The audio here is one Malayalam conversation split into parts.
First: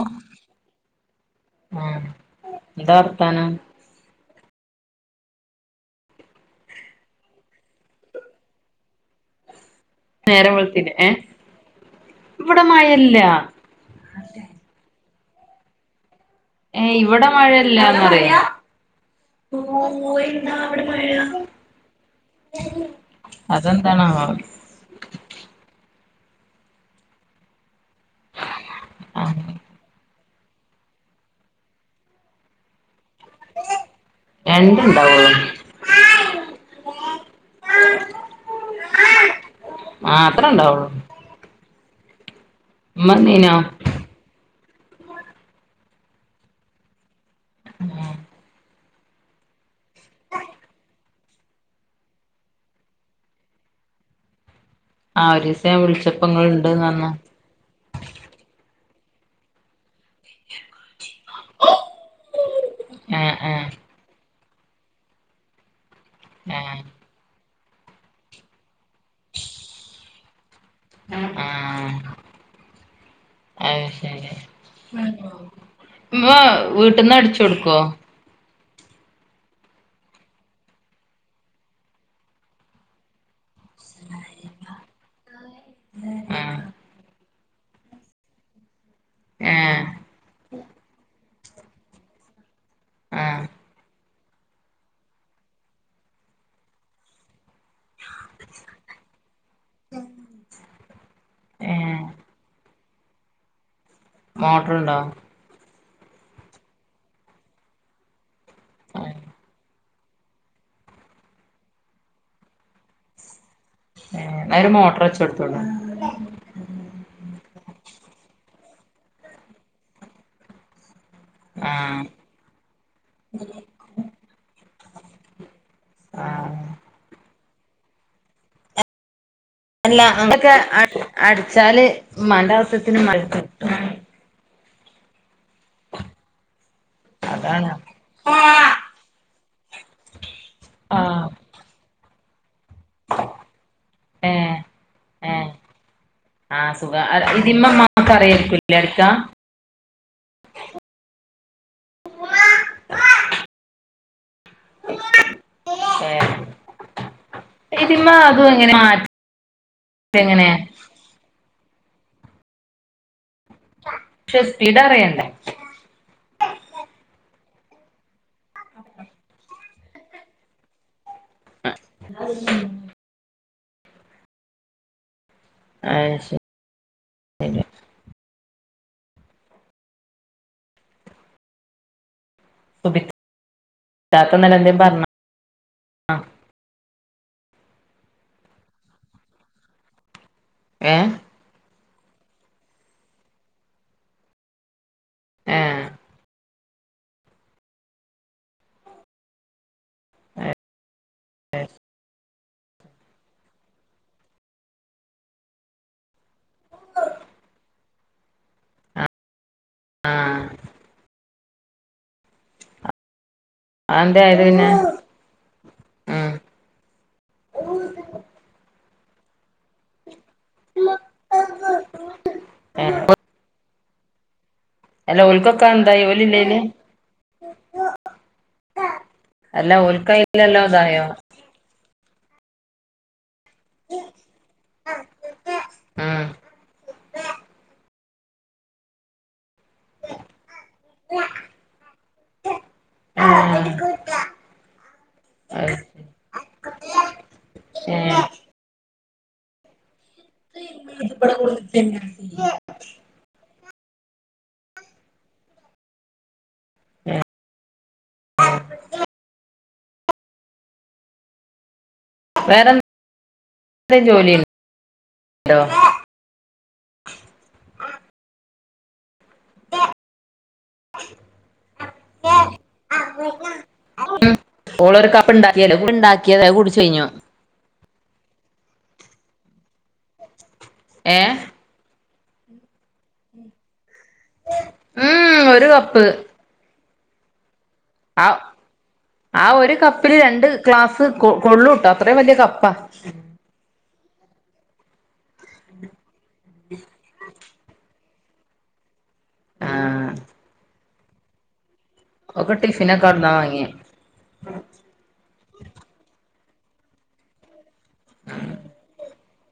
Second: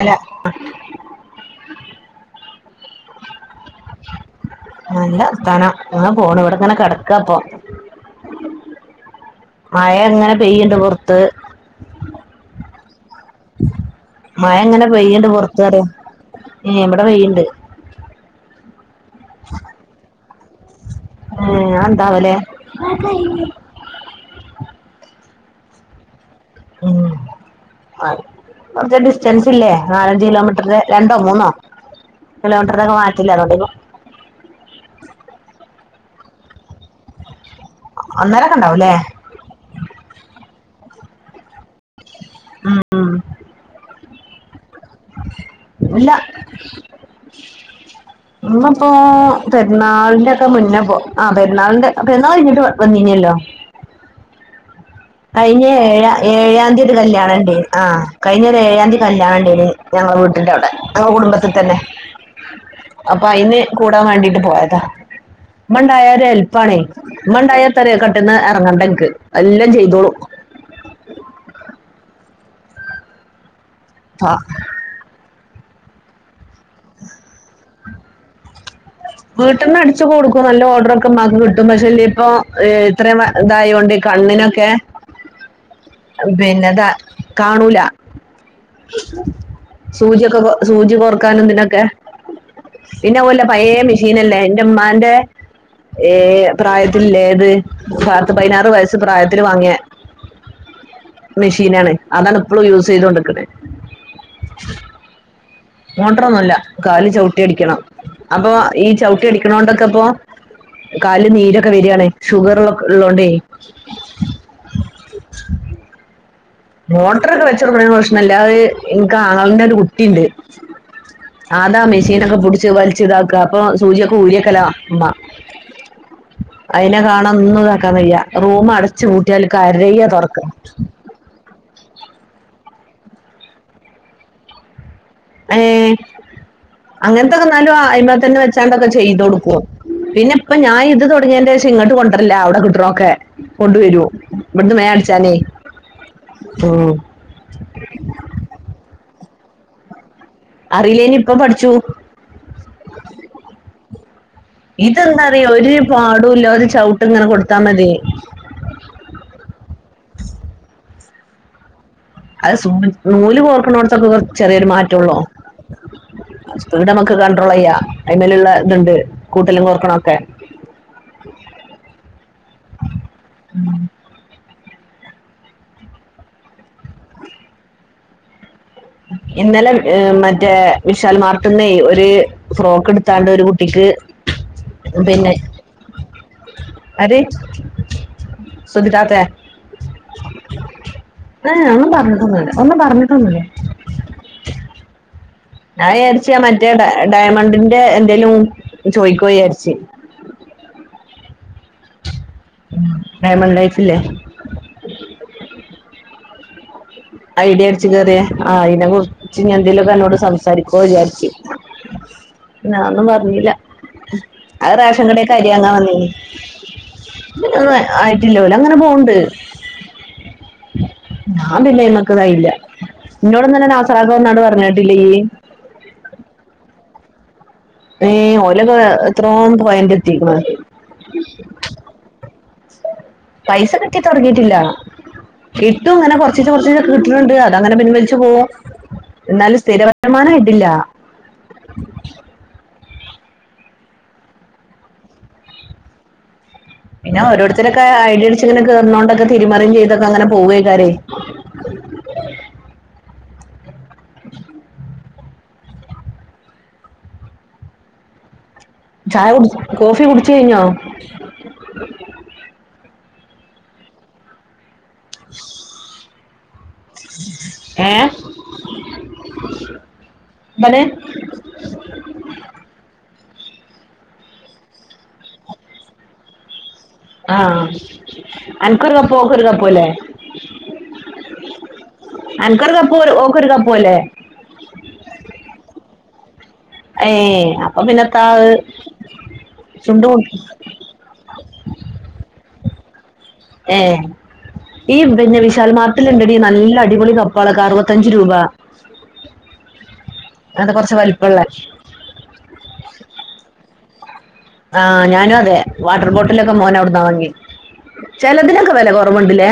അല്ല ആ ദർത്തനം നല്ല സ്ഥനം അ പോണ ഇവിടെങ്ങനെ കിടക്കപ്പൊ മഴ എങ്ങനെ നേരം പെയ്യുണ്ട് പുറത്ത് മല്ലേ മഴ എങ്ങനെ പെയ്യണ്ട് പൊറത്തറ ഏ ഇവിടെ മഴല്ലന്ന്റയാ ഏ അതെന്താവലെ അതെന്തണ ഉം ആ കുറ ഡിസ്റ്റൻസ് ആഹ് ഇല്ലേ നാലഞ്ച് കിലോമീറ്റർ രോ മൂന്നോ കിലോമീറ്റ മാ എണ്ട ഇണ്ടാവ അന്നേരൊക്കെ ഇണ്ടാവല്ലേ ആ അത്ര മമ്മന്നീനാ ഇല്ല ഉ ഇപ്പൊ പെറുന്നാളിന്റെ ഒക്കെ മുന്നേ പോ ആ പെരുന്നാളിന്റെ പെരുന്നാൾ കഞ്ഞിട്ട് വന്നിനല്ലോ ആ കഴിഞ്ഞ ഒരീസം ഞാൻ ഏഴ വിളിച്ചപ്പോ ഇങ്ങള് ഏഴാം ഇണ്ട്ന്ന് തീയതി പറഞ്ഞു കല്യാണ എൻ ആ കഴിഞ്ഞര് ഏഴാം തീയതി അല്ലാണ്ട്രു ഞങ്ങടെ വീട്ടിന്റവിടെ ഞങ്ങടെ കുടുംബത്തിൽ തന്നെ ഏ അപ്പൊ അയി ഏ ന് കൂടാൻ വേണ്ടീട്ട്. പോയതാ മൺ ആയാ ഒരു ഏ ഹെൽപാണെ മ്മണ്ടായാ ത്ര പെട്ടന്ന് ഇറങ്ങണ്ടനിക്ക് എല്ലാം ചെയ് തോളും. ആ അത് ശരി. ആ മ്മ് വീട്ടിന്നടിച്ചു കൊടുക്വോ? വീട്ടന്നടിച്ചു കൊടുക്കും നല്ല ഓർഡർ ഒക്കെമ്മാക്ക് കിട്ടും പക്ഷെ ഇല്ലയിപ്പോ ഇത്രേം വയ ഇതായൊണ്ടീ കണ്ണിനൊക്കെ ആഹ് പിന്നെന്താ കാണൂല. ഏഹ് സൂചിയൊക്കെ സൂചി കൊർ ക്കാനതിനൊക്കെ. പിന്ന ആഹ് ഓലെ പയേ മിഷ് ഷീനല്ലേ എന്റുമ്മാന്റെ ഏ പ്രായത്തില്ലേയത്. പത്ത് പതിനാറ് വയസ്സ് പ്രായത്തില് വാങ്ങിയാ. മെഷീനാണ് ഏഹ് അതാണിപ്പളും യൂസ് ചെയ്തോണ്ടിക്കണെ. മോട്ടറുണ്ടോ? മോട്ടറൊന്നുമില്ല കാല് ചവിട്ടി അടിക്കണം. അപ്പൊ ഈ ചവിട്ടി അടിക്കണോണ്ടൊക്കെപ്പോ കാല് നീരൊക്കെ വര്യാണേ ഷുഗറ് ഉള്ളക്ക് ഉള്ളോണ്ടേ. ഏ എന്ന ഒരു മോട്ടറ് വച്ചു കൊടുത്തൂടേ. മോട്ടറൊക്കെ വെച്ച് കൊടുക്കണതിന് പ്രശ്നില്ല അത് എനക്ക് ആങ്ങളിന്റെ ഒരു കുട്ടിയുണ്ട് അതാ ആഹ് മെഷീനൊക്കെ പിടിച്ച് വലിച്ചിതാക്ക അപ്പൊ സൂചിയൊക്കെ ഊരിയക്കല ഉമ്മ ആഹ് അതിനെ കാണാ തൊന്നും ഇതാക്കാൻവയ്യാ റൂമടച്ചു പൂട് അല്ല അതൊക്കെ അഡ് അടിച്ചാല് ഉമ്മാന്റാവശ്യത്തിന് ഉമ്മാന് കിട്ടും. ഏ അങ്ങനത്തെക്കെ അതാണ് എന്നാലും ആയിന്മേൽ തന്നെ വെച്ചാണ്ടൊക്കെ ചെയ്ത് കൊടുക്കുവോ പിന്നിപ്പം ഞാൻ ഇത് ആഹ് തുടങ്ങിയതിന്റെഷം ഇങ്ങോട്ട് കൊണ്ട അതല്ല [unintelligible] ത്രൊക്കെ കൊണ്ടുവര്വോ ഏഹ് ഇവിടുന്ന് വേം അടിച്ചാലേ ഏഹ് ആഹ് സുഖ ഇതിമ്മെ ഉമ്മാക്ക് അറിയായിരിക്കൂല്ലേ അടിക്കാൻ പഠിച്ചു. ഇതെന്താറിയാ ഒരു ഏഹ് പാടുവില്ല ഒരു ചവിട്ട് ഇങ്ങനെ കൊടുത്താ മതി. ഇതിമ്മെ അതും എങ്ങനെ മാറ്റ എങ്ങനെ അത് [unintelligible] [unintelligible] പക്ഷെ ചെറിയൊരു സ്പീഡ് മാറ്റുള്ളു അറിയണ്ടേ വസ്തു [unintelligible] [unintelligible] ഇതുണ്ട് കൂട്ടലും കൊറക്കണൊക്കെ അ ഉം ആഹ് ശെരിയ ഇന്നലെ ഏ മറ്റേ വിശാൽ മാർട്ട്ന്നെ ഒര് ഫ്രോക്ക് സുബിത്ത എടുത്താണ്ട് ഒരു കുട്ടിക്ക് ഇത്താത്ത ഇന്നലെ എന്തേലും പറഞ്ഞോ പിന്നെ ആര് സുധിതാത്തെ ഏഹ് ആ ഒന്നും പറ [inaudible] ഒന്നും പറഞ്ഞിട്ടൊന്നില്ലേ ഏഹ് അയ് വിചാരിച് മറ്റ് മറ്റേ ഡ ഡയമണ്ടിന്റെ എന്തേലും ചോയിക്കോയി വിചാരിച്ച് ആ ഡയമണ്ടൈസിലെ ഐഡിയ അടിച്ച് കേറിയ ആഹ് അയിനെ കുർ ച്ച് എന്തേലൊക്കെ അന്നോട് ആഹ് സംസാരിക്കുവോ വിചാരിച്ച് നാൻ ഒന്നും പറഞ്ഞീല അതെന്തേ ആയത് പിന്നെ അത് റേഷൻ കടേക് അരി വാങ്ങാൻ വന്നേന് ഒന്ന് ഉം ആയിട്ടില്ലോല് അങ്ങനെ പോ പ്ൾ ഞാൻ പിന്നെ ഇന്ന് ഇല്ല ഏ ഇന്നോടൊന്ന് ആ നാസറാക്കവന്നാണ്ട് പറഞ്ഞ് അല്ല ഓൽക്കൊക്കൊ എന്തായി ഓല് ഇല്ലേയ്ല് ഏ ഓലൊക്കെ എത്രോം അല്ല പോയിന്റ് എത്തീക്ക്ണ് ഓൽക്കയിലെല്ലോ ഇതായോ ശ പൈസ കിട്ടി തുടങ്ങിയിട്ടില്ല കിട്ടും ഇങ്ങനെ ഉം കൊർച്ചിച്ചെകൊർച്ചിച്ചെ കിട്ടണുണ്ട് അതങ്ങനെ പിൻവലി ച്പോ എന്നാലും സ് സ്ഥിര വരുമാനം ആയിട്ടില്ല ആ അത്‌ശരി പിന്നെ ഓരോരുത്തരൊക്കെ ഐഡിയ അടിച്ച് ഇങ്ങനെ കേറുന്നോണ്ട് [unintelligible] തീരുമാനം ചെയ് [inaudible] ഏ ആ ചായ കുടിച്ച് കോഫി കുടച്ച് കഴിഞ്ഞോ വേറെന്ത് ജോലി ണ്ടോ ഏ മലെ ഉം ഓളരു കപ്പ്ണ്ടാക്കിയ ഉണ്ടാക്കിയത കു ആഹ് അൻക്കൊരു കപ്പു ഓൾക്കൊരു കാപ്പു അല്ലേ ഏ അൻക്കൊരു കപ്പു ഓൾക്കൊരു കപ്പു അല്ലെ ഉം ഒരു കപ്പ് ഏ അപ് ആ ആ ഒരു ചുണ്ടു കപ്പില് മുട്ടി. രണ്ട് ഗ്ലാസ് കൊ കൊള്ളുട്ടോ അത്രയും വലിയ കപ്പ് പ്പാ [unintelligible] ഏ ഈ പിന്നെ വിശാൽ മാർ ണ്ടടി നല്ലടിപൊളി കപ്പാൊക്ക അറപത്തഞ്ച് രൂപ ആഹ് അത കുറച്ച് വലിപ്പമുള്ള ഓക്ക് ടിഫിനൊക്കെ അവിടുന്നാ വാങ്ങിയേ ആഹ് ഞാനും അതെ വാട്ടർ ബോട്ട ട്ടിലൊക്കെ മോന അവിടന്ന്ാ വങ്കി ചിലതിനൊക്കെ വില കുറവുണ്ടില്ലേ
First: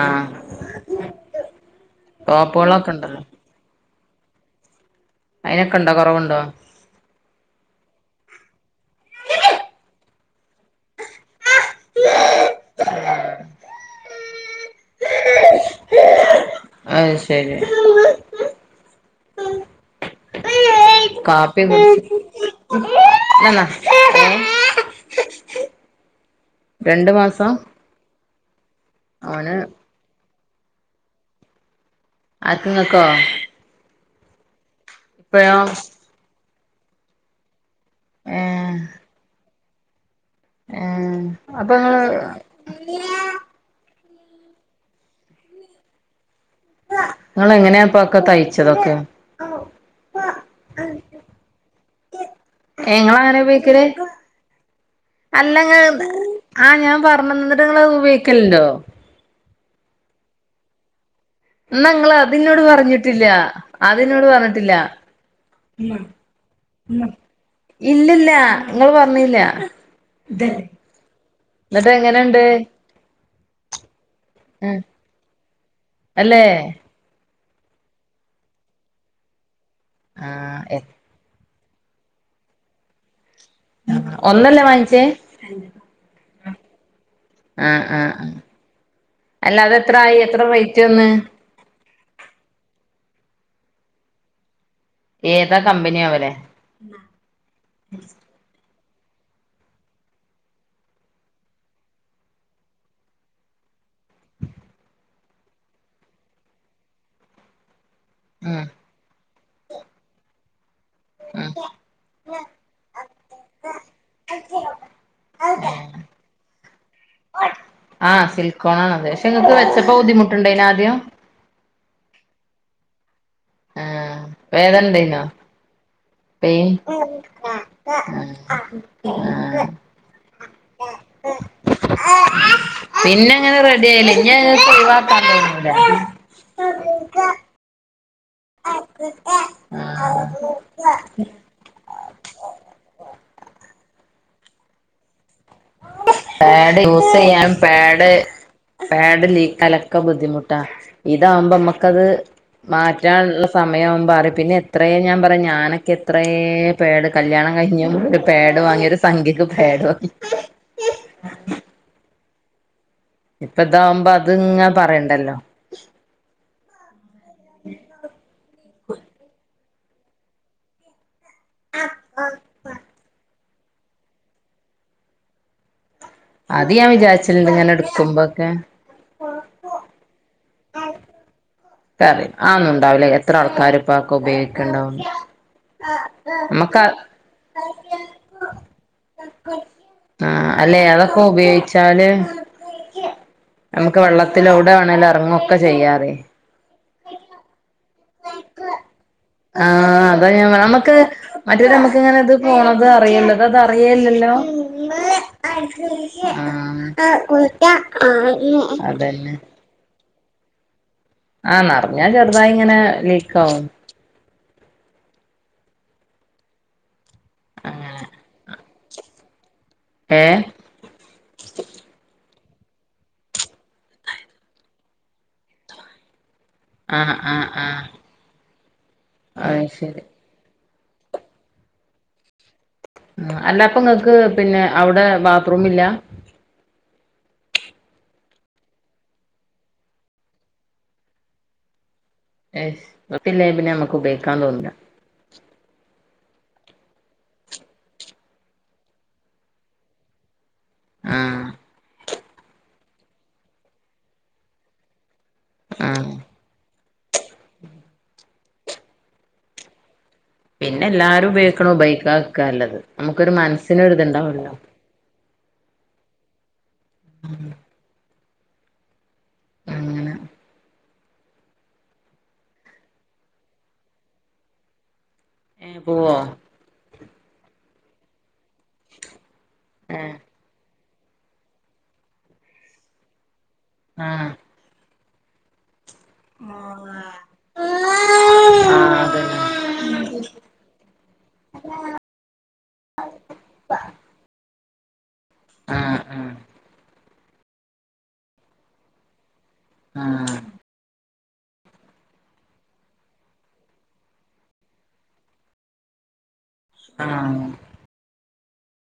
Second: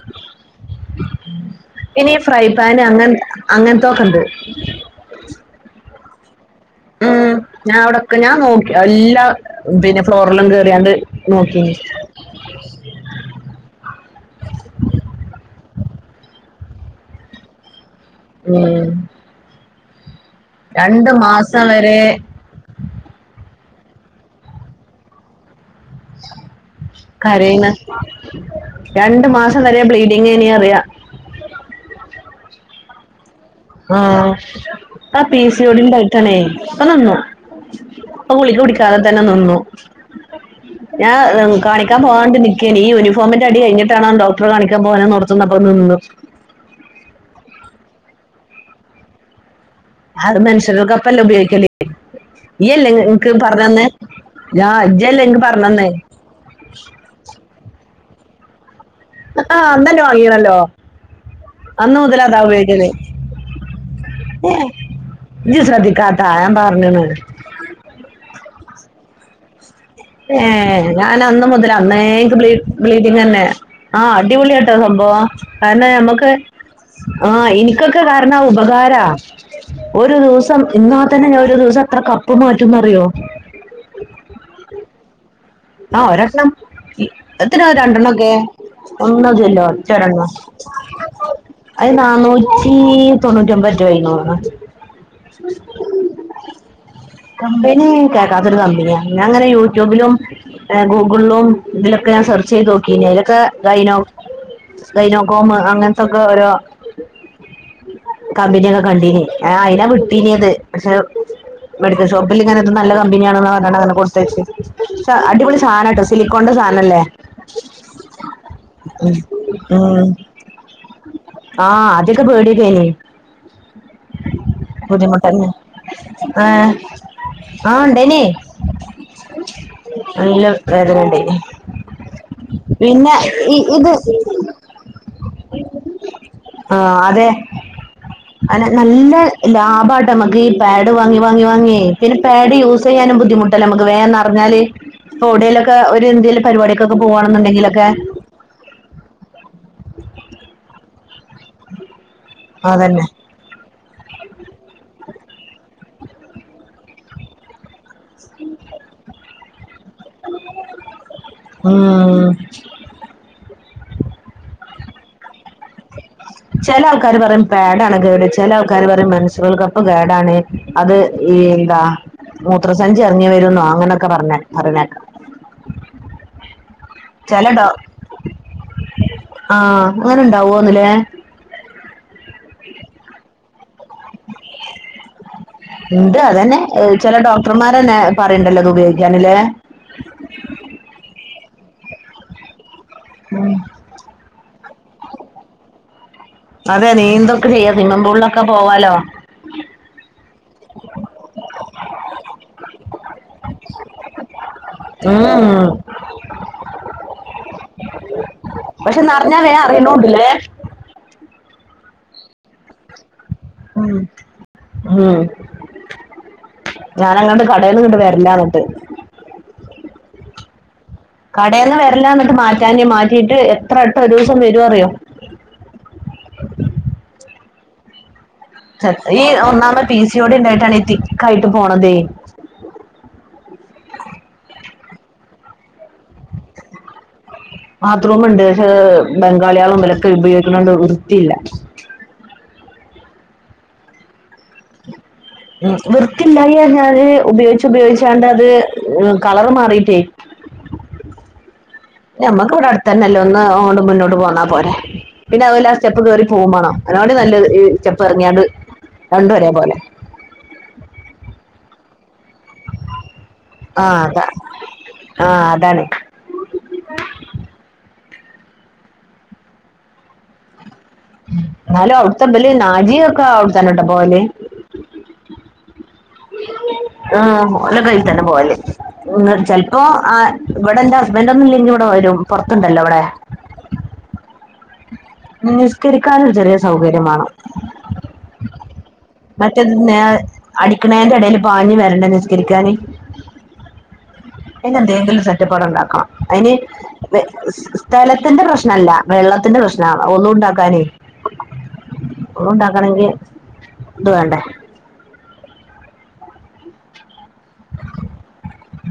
ആഹ് ഇനി ഫ്രൈ പാന് ടോപ്പോളൊക്കെ അങ്ങ അങ്ങനത്തെ സോഖണ്ട് അയിനെക്കണ്ട ടെ കുറവുണ്ടോ ഉ ഞാൻ അവിടെക്കെ ഞാൻ നോക്കി എല്ലാ പിന്നെ ഫ്ലോറിലും കേയറിയാണ്ട് നക്ക അത് ശരി ഉം രണ്ട് കാപ്പി മാസം വരെ കുടുച്ച എന്നന്ന ഉ രണ്ട് മാസം കറയണേ ഉ രണ്ടു ഓന് മാസം തരം പ്ലീഡ ഇങ്ങ ഇന അറിയാം അത്തങ്ങക്കോ ആഹ ആ പീസി യോടി ടും കഴത്തണേ ഇപ്പ നിന്നു പ്പൊ ഗുളിക ഏഹ് കുടിക്കാതെ തന്നെ നിന്നു ഏഹ് ഞാൻ അപ്പൊ കാണിക്കാൻ പോവാണ്ട് നിക്കേണ് ഈ ഇങ്ങള് യൂണിഫോമിന്റെ അടി കഴിഞ്ഞിട്ടാണേന്തോ ഡോക്ടറെ കാണിക്കാൻ പോവാനെന്നോർത്തുന്നപ്പം നിന്ന് ങ്ങളെങ്ങനെയാപ്പ ഒക്കെ തയ്ച്ചതൊക്കെ അത് മെൻഷുറൽകപ്പല്ലെ ഉപയോഗിക്കല് ഈയല്ലെ ഏഹ് ഇൻക്ക് ഇങ്ങളങ്ങനെ ഉപയോഗിക്കല് പറഞ്ഞന്നെ ഞാ ഇജ്ജല്ലേൻക്ക് അല്ല പറഞ്ഞന്നേ ഇങ്ങള് ക്കല്ണ്ടോ ആഹ് അന്നന്നെ വാങ്ങിയേണല്ലോ ന്നാ ങ്ങള് അതിന്നോട് പറഞ്ഞിട്ടില്ലാ അതിന്നോട് പറഞ്ഞിട്ടില്ല ഇജ്ജ് ശ്രദ്ധിക്കാത്ത ഞാൻ പറഞ്ഞത് ഇല്ലില്ല ങ്ങള് പറഞ്ഞില്ല ഏഹ് ന്നിട്ട് ഞാനന്ന് മുതല അന്നേ എങ്ങനെണ്ട് ബ്ലീഡ് ബ്ലീഡിങന്നെ ആഹ് ആ അടിപൊളിയാട്ടോ സംഭവം കാരണം ഞമ്മക്ക് അല്ലേ ആഹ് ഇനിക്കൊക്കെ കാരണം ഉപകാരാ ഒരു ആ ദിവസം ഇന്നാ തന്നെ ഞാ ഒരു ദിവസ എത്ര കപ്പ് മാറ്റുംന്നറിയോ ഒന്നല്ലേ വാങ്ങിച്ചേ ആഹ് ഒരെണ്ണം ഇ എത്ത്നാ ആ ആ ആ രണ്ടെണ്ണൊക്കെ അല്ല ഒന്നതിയല്ലോ അതെത്രായി ഒറ്റൊരെണ്ണം എത്ര റേറ്റ് വന്ന് അത് നന്നൂറ്റി തൊണ്ണൂറ്റൊമ്പതെറ്റോ ആയിന്നോന്നണ് ഏതാ കമ്പനിയാവലെ കമ്പിനീ കേക്കാത്തൊരു കമ്പിനിയാ പിന്നങ്ങനെ യൂട്യൂബിലും ഗൂഗിളിലും ഇതിലൊക്കെ ഞാൻ സെർച്ച് ചെയ്ത് നോക്കീനി അയിലൊക്കെ ഗൈനോ ഗൈനോകോം അങ്ങനത്തൊക്കെ ഓരോ ഉം കമ്പിനിയൊക്കെ കണ്ടീന് ആ അയിനാ വിട്ടീനിയത് പക്ഷെ ഉം മെഡിക്കൽ ഷോപ്പിൽ ഇങ്ങനെത് നല്ല കമ്പനിയാണന്ന് പറഞ്ഞാണങ്ങനെ കൊടുത്തയച്ച് അടിപൊളി സാനംട്ടോ സിലിക്കോന്റെ സാ അല്ലേ ആഹ് സിൽക്കോൺ ആണ് പക്ഷെ നിങ്ങക്ക് വെച്ചപ്പോ ഉം ബുദ്ധിമുട്ടെണ്ടായിന ആദ്യം ആഹ് [unintelligible] ആഹ് വേദനെണ്ടയിന്നോ ബുദ്ധിമുട്ടന്നെ പെയിൻ ഏഹ് ആഹ് ഇണ്ടേനി ആഹ് നല്ല വേദനണ്ടായി പിന്നെ ഈ അങ്ങനെ റെഡി ഇത് ആയില്ല ഇനി ഞങ്ങൾക്ക് ഒഴിവാക്കാൻ തോന്നൂല ആഹ് അതെ അനെ നല്ല ആ ലാഭാട്ട മ്മക്കീ പാഡ് വാങ്ങി വാങ്ങി വാങ്ങിയെ പിന്നെ പാഡ് യൂസ് ചെയ്യാനും ബുദ്ധിമുട്ടല്ലേ മക്ക് വേഗം നേറഞ്ഞാല് പാഡ് യൂസ് ചെയ്യാൻ പോവാണെന്നുണ്ടെങ്കിലൊക്കെ പാഡ് പാഡ് ലീക്കാലൊക്കെ ബുദ്ധിമുട്ടാ ഇതാകുമ്പോ മക്കത് അതന്നെ മാറ്റാനുള്ള സമയം പിന്നെ എത്രയയും ഞാൻ പറയാ ഞാനൊക്കെ ത്രയെ പേട് കല്യാണം കഴിഞ്ഞ ഒരു പേഡ് വാങ്ങി ഒരു സംഖ്യക്ക് പേഡ് വാങ്ങി ഉം ഉം ഇപ്പ ഇതാവുമ്പോ അത് ഇങ്ങ പറയണ്ടല്ലോ ചെലാ ആള് ക്കാര് പറയും പാടാണ് കേട് ചില കാര് പറയും മെൻസുറൽ കപ്പ് കേടആണ് അത് ഈ എന്താ മൂത്രസഞ്ചിറങ്ങി വരുന്ന ആ അങ്ങനെയൊക്കെ പറഞ്ഞ പറയുന്ന കേൾക്കാം അത് ഞാൻ വിചാരിച്ചിട്ടുണ്ട് ഇങ്ങനെ ചിലരുണ്ടാവും എടുക്കുമ്പോക്കെ ആ അങ്ങനെ ഇണ്ടാവോന്നില്ലേ കറി ആ ഒന്നും ഉണ്ടാവില്ല എത്ര ആൾക്കാരും അതൊക്കെ ഉപയോഗിക്കുന്നുണ്ടാവും ഉണ്ട് അതന്നെ നമ്മക്ക് ഏഹ് ചില ഡോക്ടർമാരന്നെ പറയണ്ടല്ലോ ഇത് ഉപയോഗിക്കാനില്ലേ അല്ല അതൊക്കെ ഉപയോഗിച്ചാല് നമ്മക്ക് വെള്ളത്തില് ഓ എവിടെ വേണേലും ഇറങ്ങുവൊക്കെ ചെയ്യാവേ അതെ നീന്തൊക്കെ ചെയ്യാ സ്വിമ്മിംഗ് പൂളിലൊക്കെ പോവാലോ ആ അതാ ഞാൻ പറഞ്ഞേ നമ്മുക്ക് മറ്റേത് നമ്മുക്ക് ഇങ്ങനെ ഇത് പോണത് അറിയണ്ടത് അത് അറിയേ ഇല്ലല്ലോ ഉം പക്ഷെ അതന്നെ നിറഞ്ഞാ വേഗം അറിയണോണ്ടില്ലേ ആ നറഞ്ഞാൽ ചെറുതായി ഇങ്ങനെ ലീ ഉം ഉം ഞാൻ അങ്ങോട്ട് കടേൽന്ന് ഇങ്ങട്ട് വരണ്ടാറഞ്ഞിട്ട് ഏ കടേന്ന് വര്ല്ലാന്നിട്ട് മാറ്റാന് മാറ്റീട്ട് എത്രട്ടം ഒരൂസം വരോറിയോ ആ ആ ആ ഈ ഒന്നാമത് പി സിയോടീ ഉണ്ടായിട്ടാണ് ഈ ത തിക്കായിട്ട് പോണത് ഉം അല്ലപ്പങ്ങൾക്ക് പിന്നെ അവിടെ ബാത്ത് റൂമ് ഇല്ലാ ബാത്രൂമ്ണ്ട് പക്ഷേ ബംഗാളിആളും വിലക്കെ ഉപയോഗിക്കണോണ്ട് വൃത്തിയില്ല എയ്ഷ് വൃത്തിയില്ലേൽ പിന്നെ നമ്മുക്ക് ഉപയോഗി ക്കാൻ തോന്നുല്ലാ ഇല്ലായി പറഞ്ഞാല് ഉപയോഗിച്ച് ഉപയോഗിച്ചാണ്ട് അത് കളറ് മാറിയിട്ടേ ആഹ് ഞമ്മക്ക് ഇവിടെ അടുത്തന്നെല്ലേ ഒന്ന് ഓണ്ട് മുന്നോട്ട് പോന്നാ പോരെ പിന്നെതല്ല ആഹ് സ്റ്റെപ്പ്കേറി പോകും മാണം അതിനേക്കാട്ടിം നല്ലത് ഈ ചെപ്പ് ഇറങ്ങിയാണ്ട് രണ്ടു ഒരേ പോലെ പിന്നെ എല്ലാരും ഉപയോഗിക്കണത് ഉപയോഗിക്കാതെരിക്കാ ക്കാല്ലത് നമുക്കൊരു ആ അതാ മനസ്സിനൊരിത്ണ്ടാവല്ലോ ആ അതാണ് ഉം എന്നാലും അവിടുത്തബല് നാജിയ ഒക്കെ അവിടത്തന്നട്ടോ പോവല് ഏഹ് ഉവ്വോ ആഹ് [unintelligible] പോകല് ഉം ചെലപ്പോ ഏഹ് ആ ഇവിടെന്താ [unintelligible] ഇവടെ വരും പൊറത്തൊണ്ടല്ലോ ഇവടെ ആഹ് [unintelligible] നിക്കരിക്കാനൊരു ചെറിയ ആഹ് സൗകര്യമാണം അതന്നെ മറ്റേത് നേ അടിക്കണേന്റെ എടെല് പാഞ്ഞു വരണ്ടേ നിസ്കരിക്കാന് പിന്നെന്തേങ്കില കുറ്റപ്പാട് ആഹ് ഒണ്ടാക്കണം. ആഹ് അയിന് സ്ഥലത്തിന്റെ പ്രശ്നല്ല. വെള്ളത്തിന്റെ ഒന്നും ആഹ് ഉണ്ടാക്കാനേ ഒണ്ടാക്കണെങ്കി ഇത് വേണ്ടേ. ആഹ് ആ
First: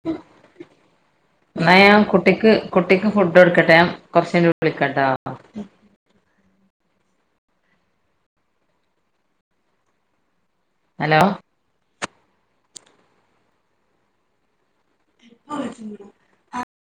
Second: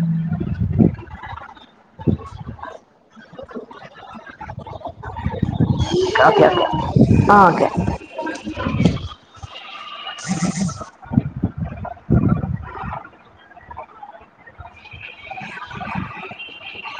[unintelligible] എന്നാ ഞാ കുട്ടിക്ക് കുട്ടിക്ക് ഫുഡ് ടുക്കട്ടെ ഞാൻ കുറച്ചഴിഞ്ഞു വിളിക്കട്ടാ. ഓക്ക ഓക്കെ ആ ഓക്കെ. ഹലോ [inaudible] [unintelligible]